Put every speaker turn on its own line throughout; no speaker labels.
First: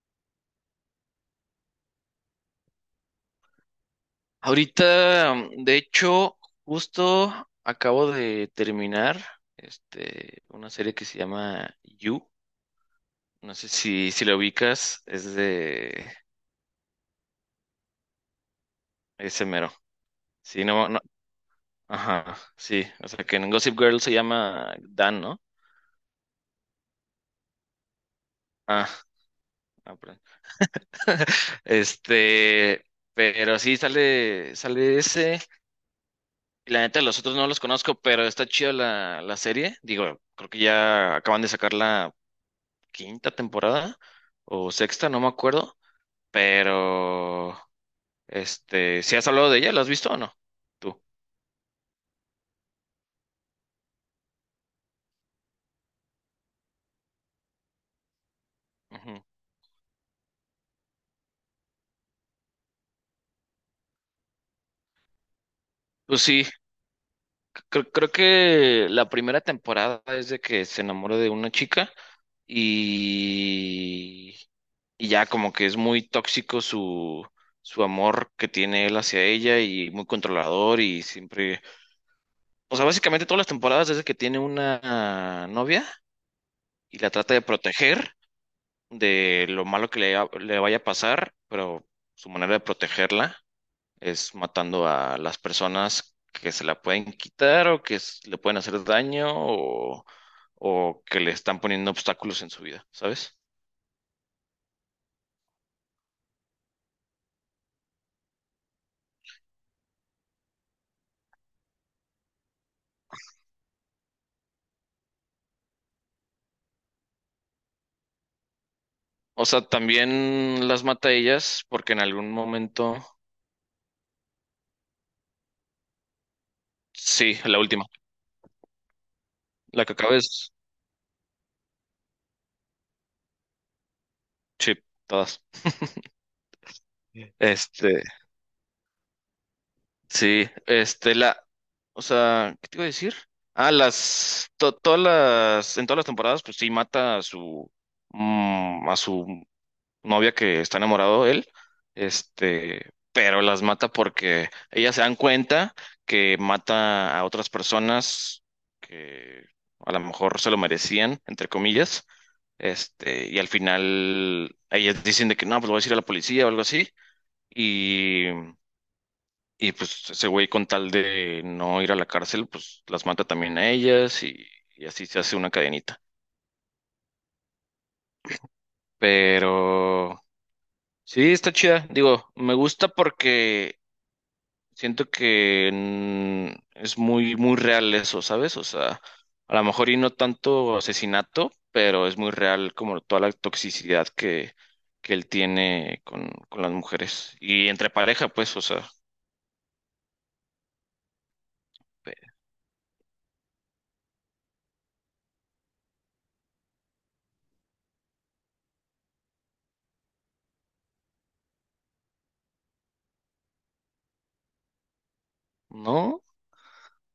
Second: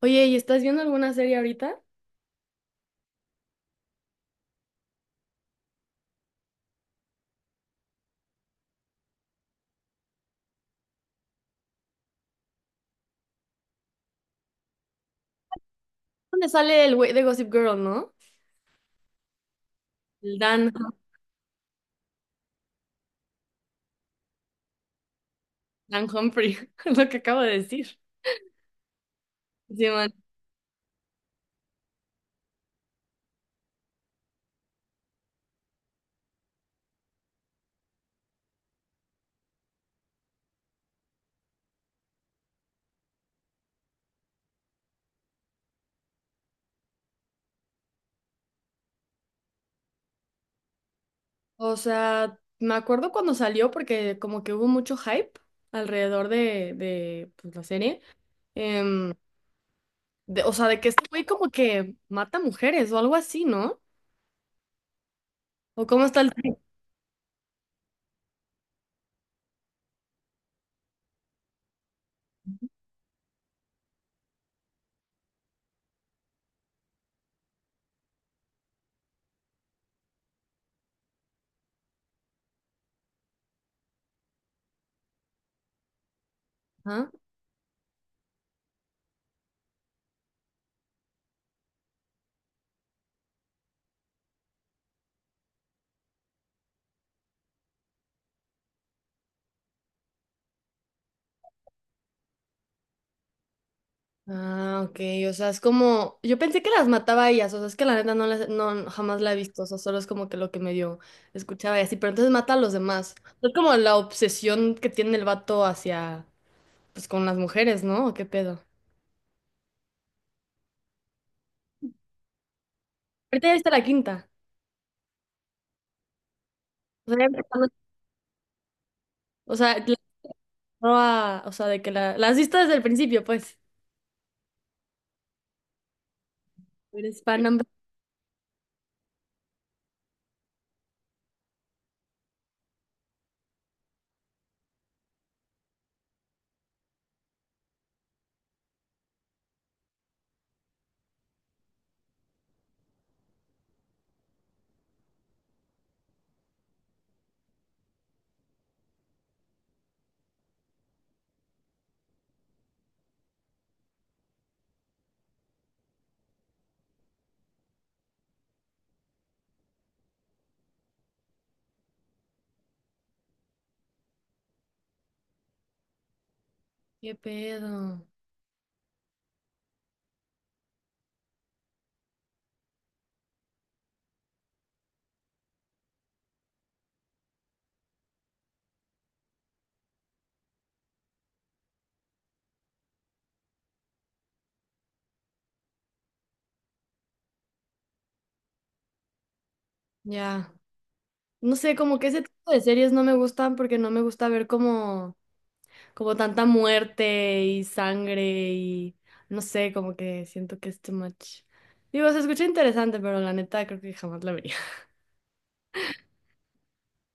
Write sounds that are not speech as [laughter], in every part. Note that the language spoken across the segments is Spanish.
Oye, ¿y estás viendo alguna serie ahorita?
Ahorita, de hecho, justo acabo de terminar una serie que se llama You. No sé si la ubicas, es de
¿Dónde sale el güey de Gossip Girl, no?
ese mero.
El
Sí,
Dan,
no, no, ajá, sí. O sea, que en Gossip Girl se llama Dan, ¿no?
Dan Humphrey, [laughs] es lo que acabo de decir.
Ah,
Sí,
ah,
man.
perdón. [laughs] Este, pero sí, sale ese. Y la neta, los otros no los conozco, pero está chida la serie. Digo, creo que ya acaban de sacarla quinta temporada o sexta, no me acuerdo, pero si has hablado de ella, ¿la has visto o no? Tú.
O sea, me acuerdo cuando salió porque como que hubo mucho hype alrededor de pues, la serie. Em,
Ujú.
o sea, de que este güey como que mata mujeres o algo así, ¿no? ¿O cómo está
Pues
el
sí, creo que la primera temporada es de que se enamora de una chica y, y ya como que es muy tóxico su amor que tiene él hacia ella y muy controlador y siempre, o sea, básicamente todas las temporadas es de que tiene una novia y
tema?
la trata de proteger de lo malo que le vaya a pasar, pero su manera de protegerla es matando a las personas que se la pueden quitar o que le pueden hacer daño o que le están poniendo obstáculos en su vida, ¿sabes?
Ah, ok, o sea, es como, yo pensé que las mataba a ellas. O sea, es que la neta no, no, jamás la he visto. O sea, solo es como que lo que medio escuchaba y así, pero entonces mata a los demás. Es como la obsesión que tiene el vato hacia, pues, con las mujeres, ¿no? ¿O qué pedo?
O sea, también las mata a ellas porque en algún momento,
Ahorita ya viste la quinta, o sea, ya
sí,
viste
la última,
o sea,
la que acabes,
o sea, de que la has visto desde el principio, pues.
sí, todas.
Eres fan number-
Este, Sí, este, la, o sea, ¿qué te iba a decir? Ah, todas en todas las temporadas, pues sí, mata a a su novia que está enamorado de él, pero las mata porque ellas se dan cuenta que mata a otras personas que a lo mejor se lo merecían, entre comillas, y al final ellas dicen de que no, pues lo voy a decir a la policía o algo así, y pues ese güey con tal de no ir a la cárcel, pues las mata también a ellas y así se hace una cadenita.
¿Qué pedo?
Pero sí, está chida. Digo, me gusta porque siento que es muy real eso, ¿sabes? O sea, a lo mejor y no tanto asesinato, pero es muy real como toda la toxicidad que él tiene con las mujeres. Y entre pareja, pues, o sea,
Ya, no sé, como que
pe-
ese tipo de series no me gustan porque no me gusta ver como tanta muerte y sangre, y no sé, como que siento que es too much. Digo, se escucha interesante, pero la neta creo que jamás la vería. [laughs]
¿no?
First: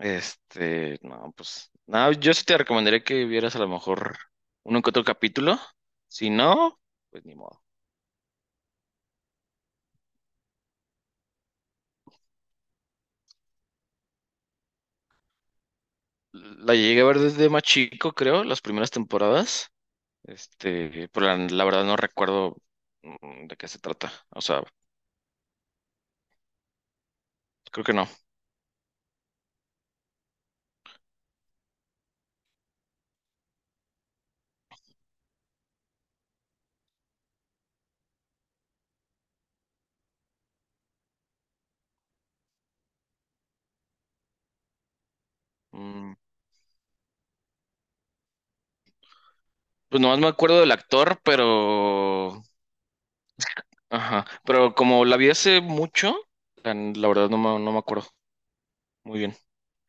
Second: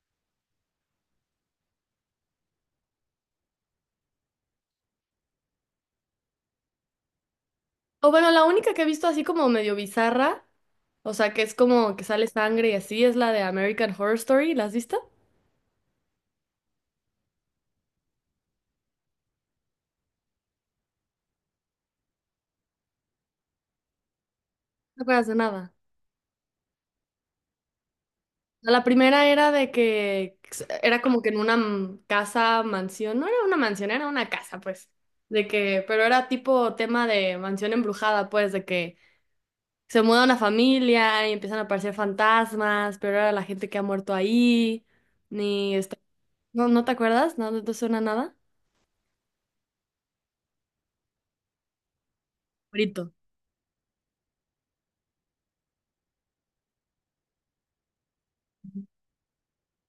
No, pues, no, yo sí te recomendaría que vieras a lo mejor uno que otro capítulo. Si no, pues ni modo.
O bueno, la única que he visto así como medio bizarra, o sea, que es como que sale sangre y así, es la de American Horror Story. ¿La has visto?
La llegué a ver desde más chico, creo, las primeras temporadas. Pero la verdad no recuerdo de qué se trata. O sea,
No acuerdas de nada.
creo que no.
No, la primera era de que era como que en una casa, mansión, no era una mansión, era una casa, pues. De que, pero era tipo tema de mansión embrujada, pues, de que se muda una familia y empiezan a aparecer fantasmas, pero ahora la gente que ha muerto ahí, ni está...
Mm,
¿No, no te acuerdas? ¿No, no te suena nada?
pues nomás me acuerdo del actor, pero...
Brito.
Ajá, pero como la vi hace mucho, la verdad no me acuerdo muy bien.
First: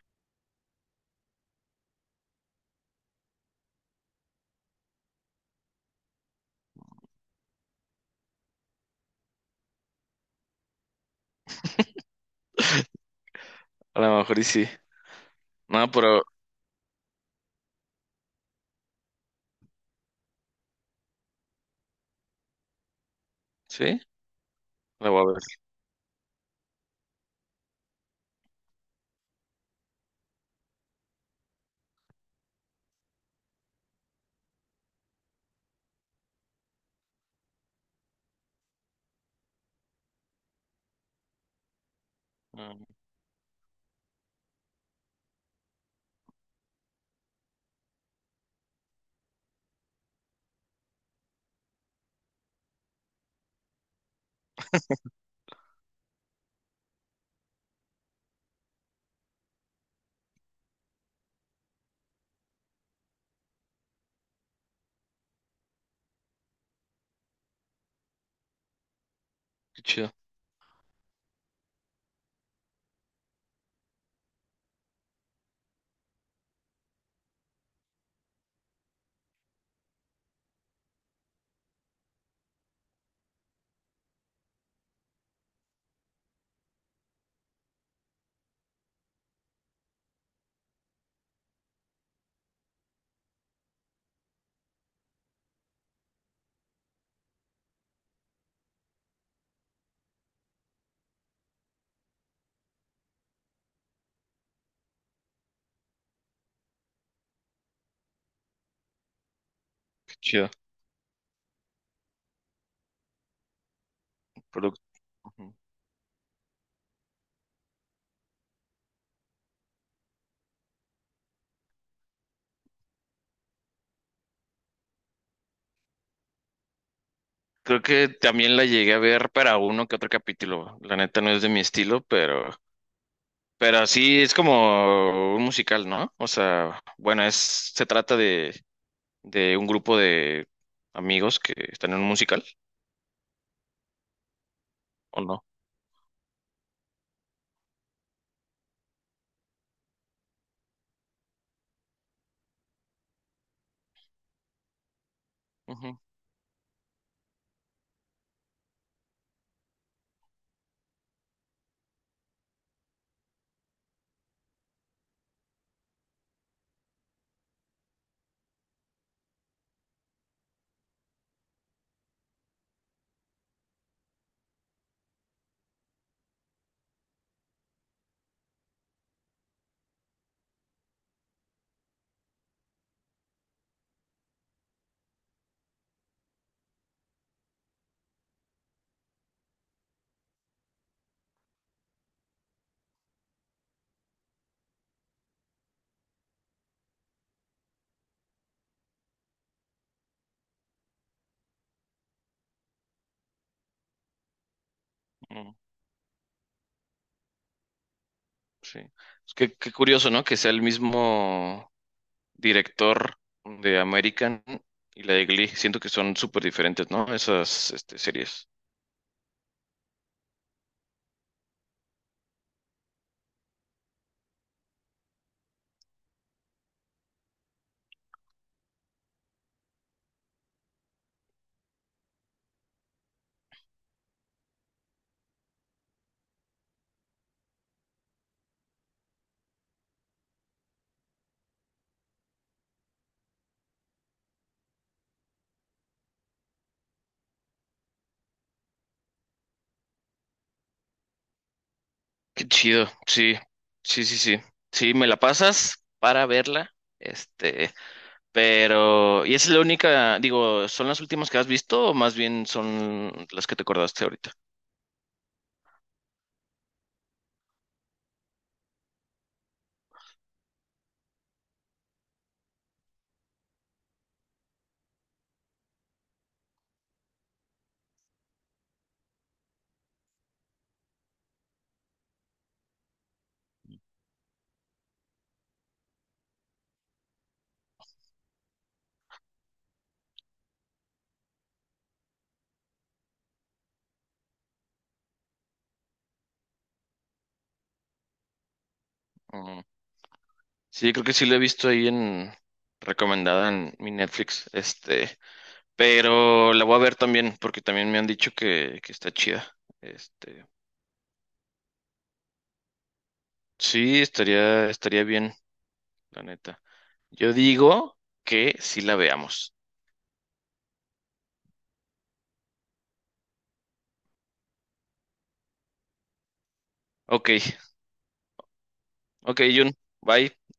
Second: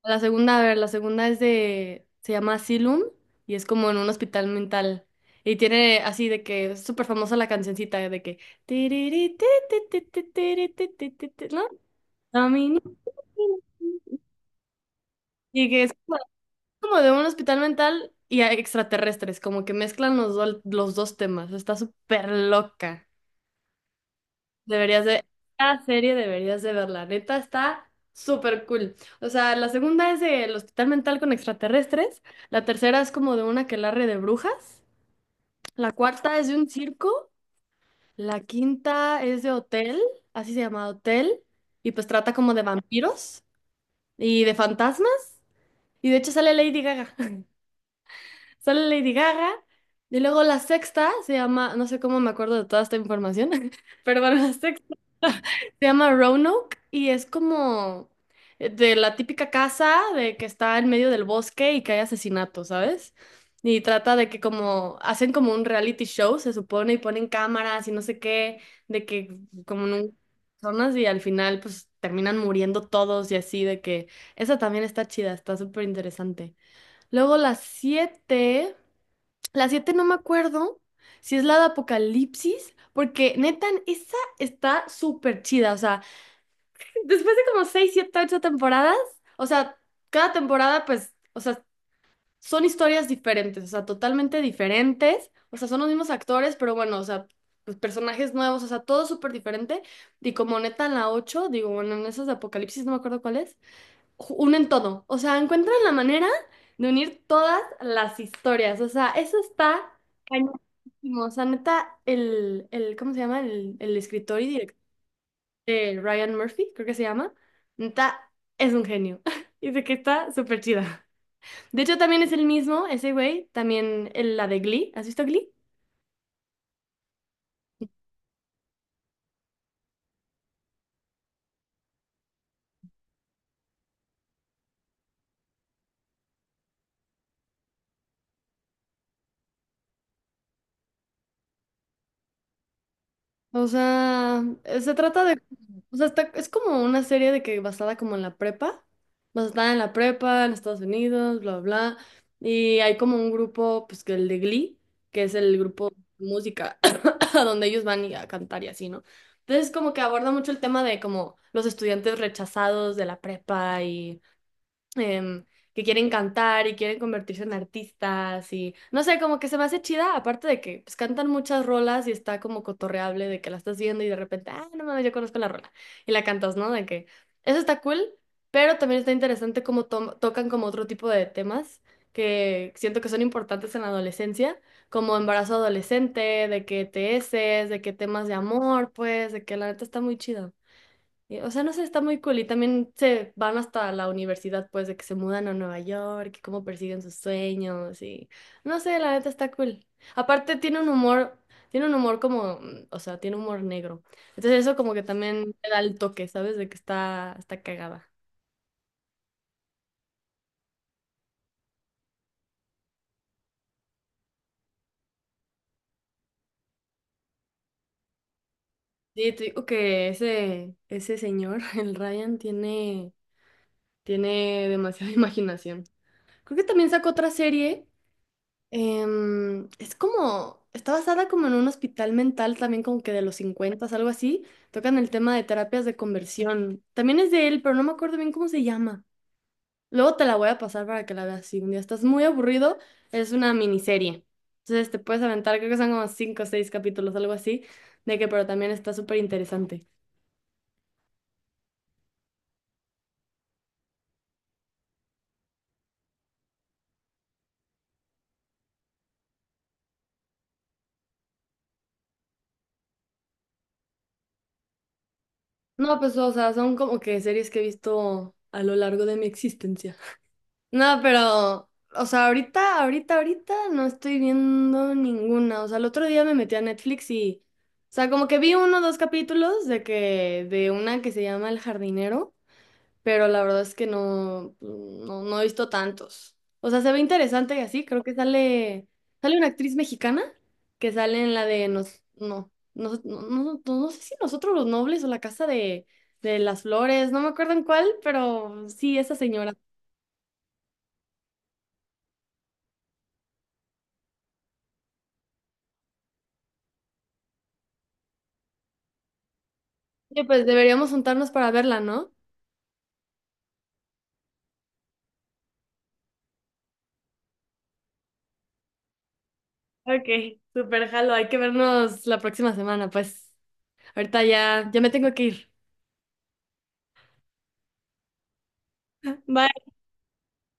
La segunda, a ver, la segunda es de... Se llama Asylum y es como en un hospital mental. Y tiene así de que es súper famosa la cancioncita de que... "Tiriri, ti, ti, ti, ti, tiri, ti, ti, ti, ti", ¿no? A mí ni-
A lo mejor y sí.
Y que
No,
es como
pero
como de un hospital mental y a extraterrestres, como que mezclan los dos temas. Está súper loca.
sí,
Deberías
la voy
de,
a ver.
esta serie deberías de verla, neta está súper cool. O sea, la segunda es del hospital mental con extraterrestres, la tercera es como de una quelarre de brujas, la cuarta es de un circo, la quinta es de hotel, así se llama hotel, y pues trata como de
Ah,
vampiros y de fantasmas, y de hecho sale Lady Gaga, [laughs] sale Lady Gaga. Y luego la sexta se llama, no sé cómo me acuerdo de toda esta información, [laughs] pero bueno, la sexta se llama Roanoke y es como de la típica casa de que está en medio del bosque y que hay asesinatos, ¿sabes? Y trata de que como hacen como un reality show, se supone, y ponen cámaras y no sé qué, de que
qué
como no
chido,
personas, y al final pues terminan muriendo todos y así, de que esa también está chida, está súper interesante. Luego las siete no me acuerdo si es la de Apocalipsis, porque neta, esa está súper chida, o sea... Después de como seis, siete, ocho temporadas, o sea, cada temporada, pues, o sea, son historias diferentes, o sea, totalmente diferentes, o sea, son los mismos actores, pero bueno, o sea, pues personajes nuevos, o sea, todo súper diferente. Y como neta en la ocho, digo, bueno, en esas de Apocalipsis, no me acuerdo cuál es, ju- unen todo, o sea, encuentran la manera de unir todas las historias, o sea, eso está
qué chido.
cañonísimo, o sea, neta, ¿cómo se llama? El escritor y
Pero
director de Ryan Murphy, creo que se llama, está, es un genio. [laughs] Dice que está súper chida. De hecho, también es el mismo, ese güey, también la de Glee. ¿Has visto Glee?
creo que también la llegué a ver para uno que otro capítulo. La neta no es de mi estilo, pero sí es como un musical, ¿no? O sea, bueno, se trata de un grupo de amigos que están en un musical,
O sea, se
¿o
trata de,
no?
o sea, es como una serie de que basada como en la prepa, basada en la prepa, en Estados Unidos, bla, bla, bla, y hay como un grupo, pues, que el de Glee, que es el grupo
Ujú,
de música, [coughs] a donde ellos van y a cantar y así, ¿no? Entonces como que aborda mucho el tema de como los estudiantes rechazados de la prepa y em, que quieren cantar y quieren convertirse en artistas, y no sé, como que se me hace chida, aparte de que pues cantan muchas rolas y está como cotorreable, de que la estás viendo y de repente, ah, no mames, yo conozco la rola y la cantas, ¿no? De que eso está cool, pero también está interesante cómo tocan como otro tipo de temas, que siento que son importantes en la adolescencia, como embarazo adolescente, de que TS, de que temas de amor, pues, de que la neta está muy chido. Y, o sea, no sé, está muy cool. Y también se van hasta la universidad, pues, de que se mudan a Nueva York, y cómo persiguen sus sueños y... No sé, la neta está cool. Aparte tiene un humor como, o sea, tiene humor negro. Entonces eso como que también
ujú,
le da el toque, ¿sabes? De que está cagada.
sí. Es que, qué curioso, ¿no? Que sea el mismo director de American y la de Glee. Siento que son súper diferentes, ¿no? Esas, series.
Sí, te digo que ese señor, [laughs] el Ryan, tiene, tiene demasiada [laughs] imaginación. Creo que también sacó otra serie. Es como, está basada como en un hospital mental, también como que de los 50, algo así. Tocan el tema de terapias de conversión. También es de él, pero no me acuerdo bien cómo se llama. Luego te la voy a pasar para que la veas. Si un día estás muy aburrido, es una miniserie. Entonces te puedes aventar, creo que son como 5 o 6 capítulos, algo así, de que pero también está súper interesante.
Qué chido, sí, sí, sí, sí. Sí, me la pasas para verla. Este, pero, ¿y es la única, digo, son las últimas que has visto o más bien son las que te acordaste ahorita?
No, pues o sea, son como que series que he visto a lo largo de mi existencia. No, pero, o sea, ahorita, ahorita, ahorita no estoy viendo ninguna. O sea, el otro día me metí a Netflix y, o sea, como que vi uno o dos capítulos de que, de una que se llama El jardinero, pero la verdad es que no, no, no he visto tantos. O sea, se ve interesante y así, creo que sale, sale una actriz mexicana que sale en la de nos, no, no, no, no, no- no sé si Nosotros los Nobles o la Casa de las Flores, no me acuerdo en cuál, pero sí, esa señora.
Mm, sí, creo que sí la he visto ahí en recomendada en mi Netflix. Pero la voy a ver también porque también me han dicho que está chida.
Oye, pues
Este,
deberíamos juntarnos para verla, ¿no?
sí, estaría bien, la neta. Yo digo que sí la veamos.
Ok, super jalo, hay que vernos. La próxima semana, pues. Ahorita ya me tengo que ir.
Ok, ok,
Bye.
Jun, bye.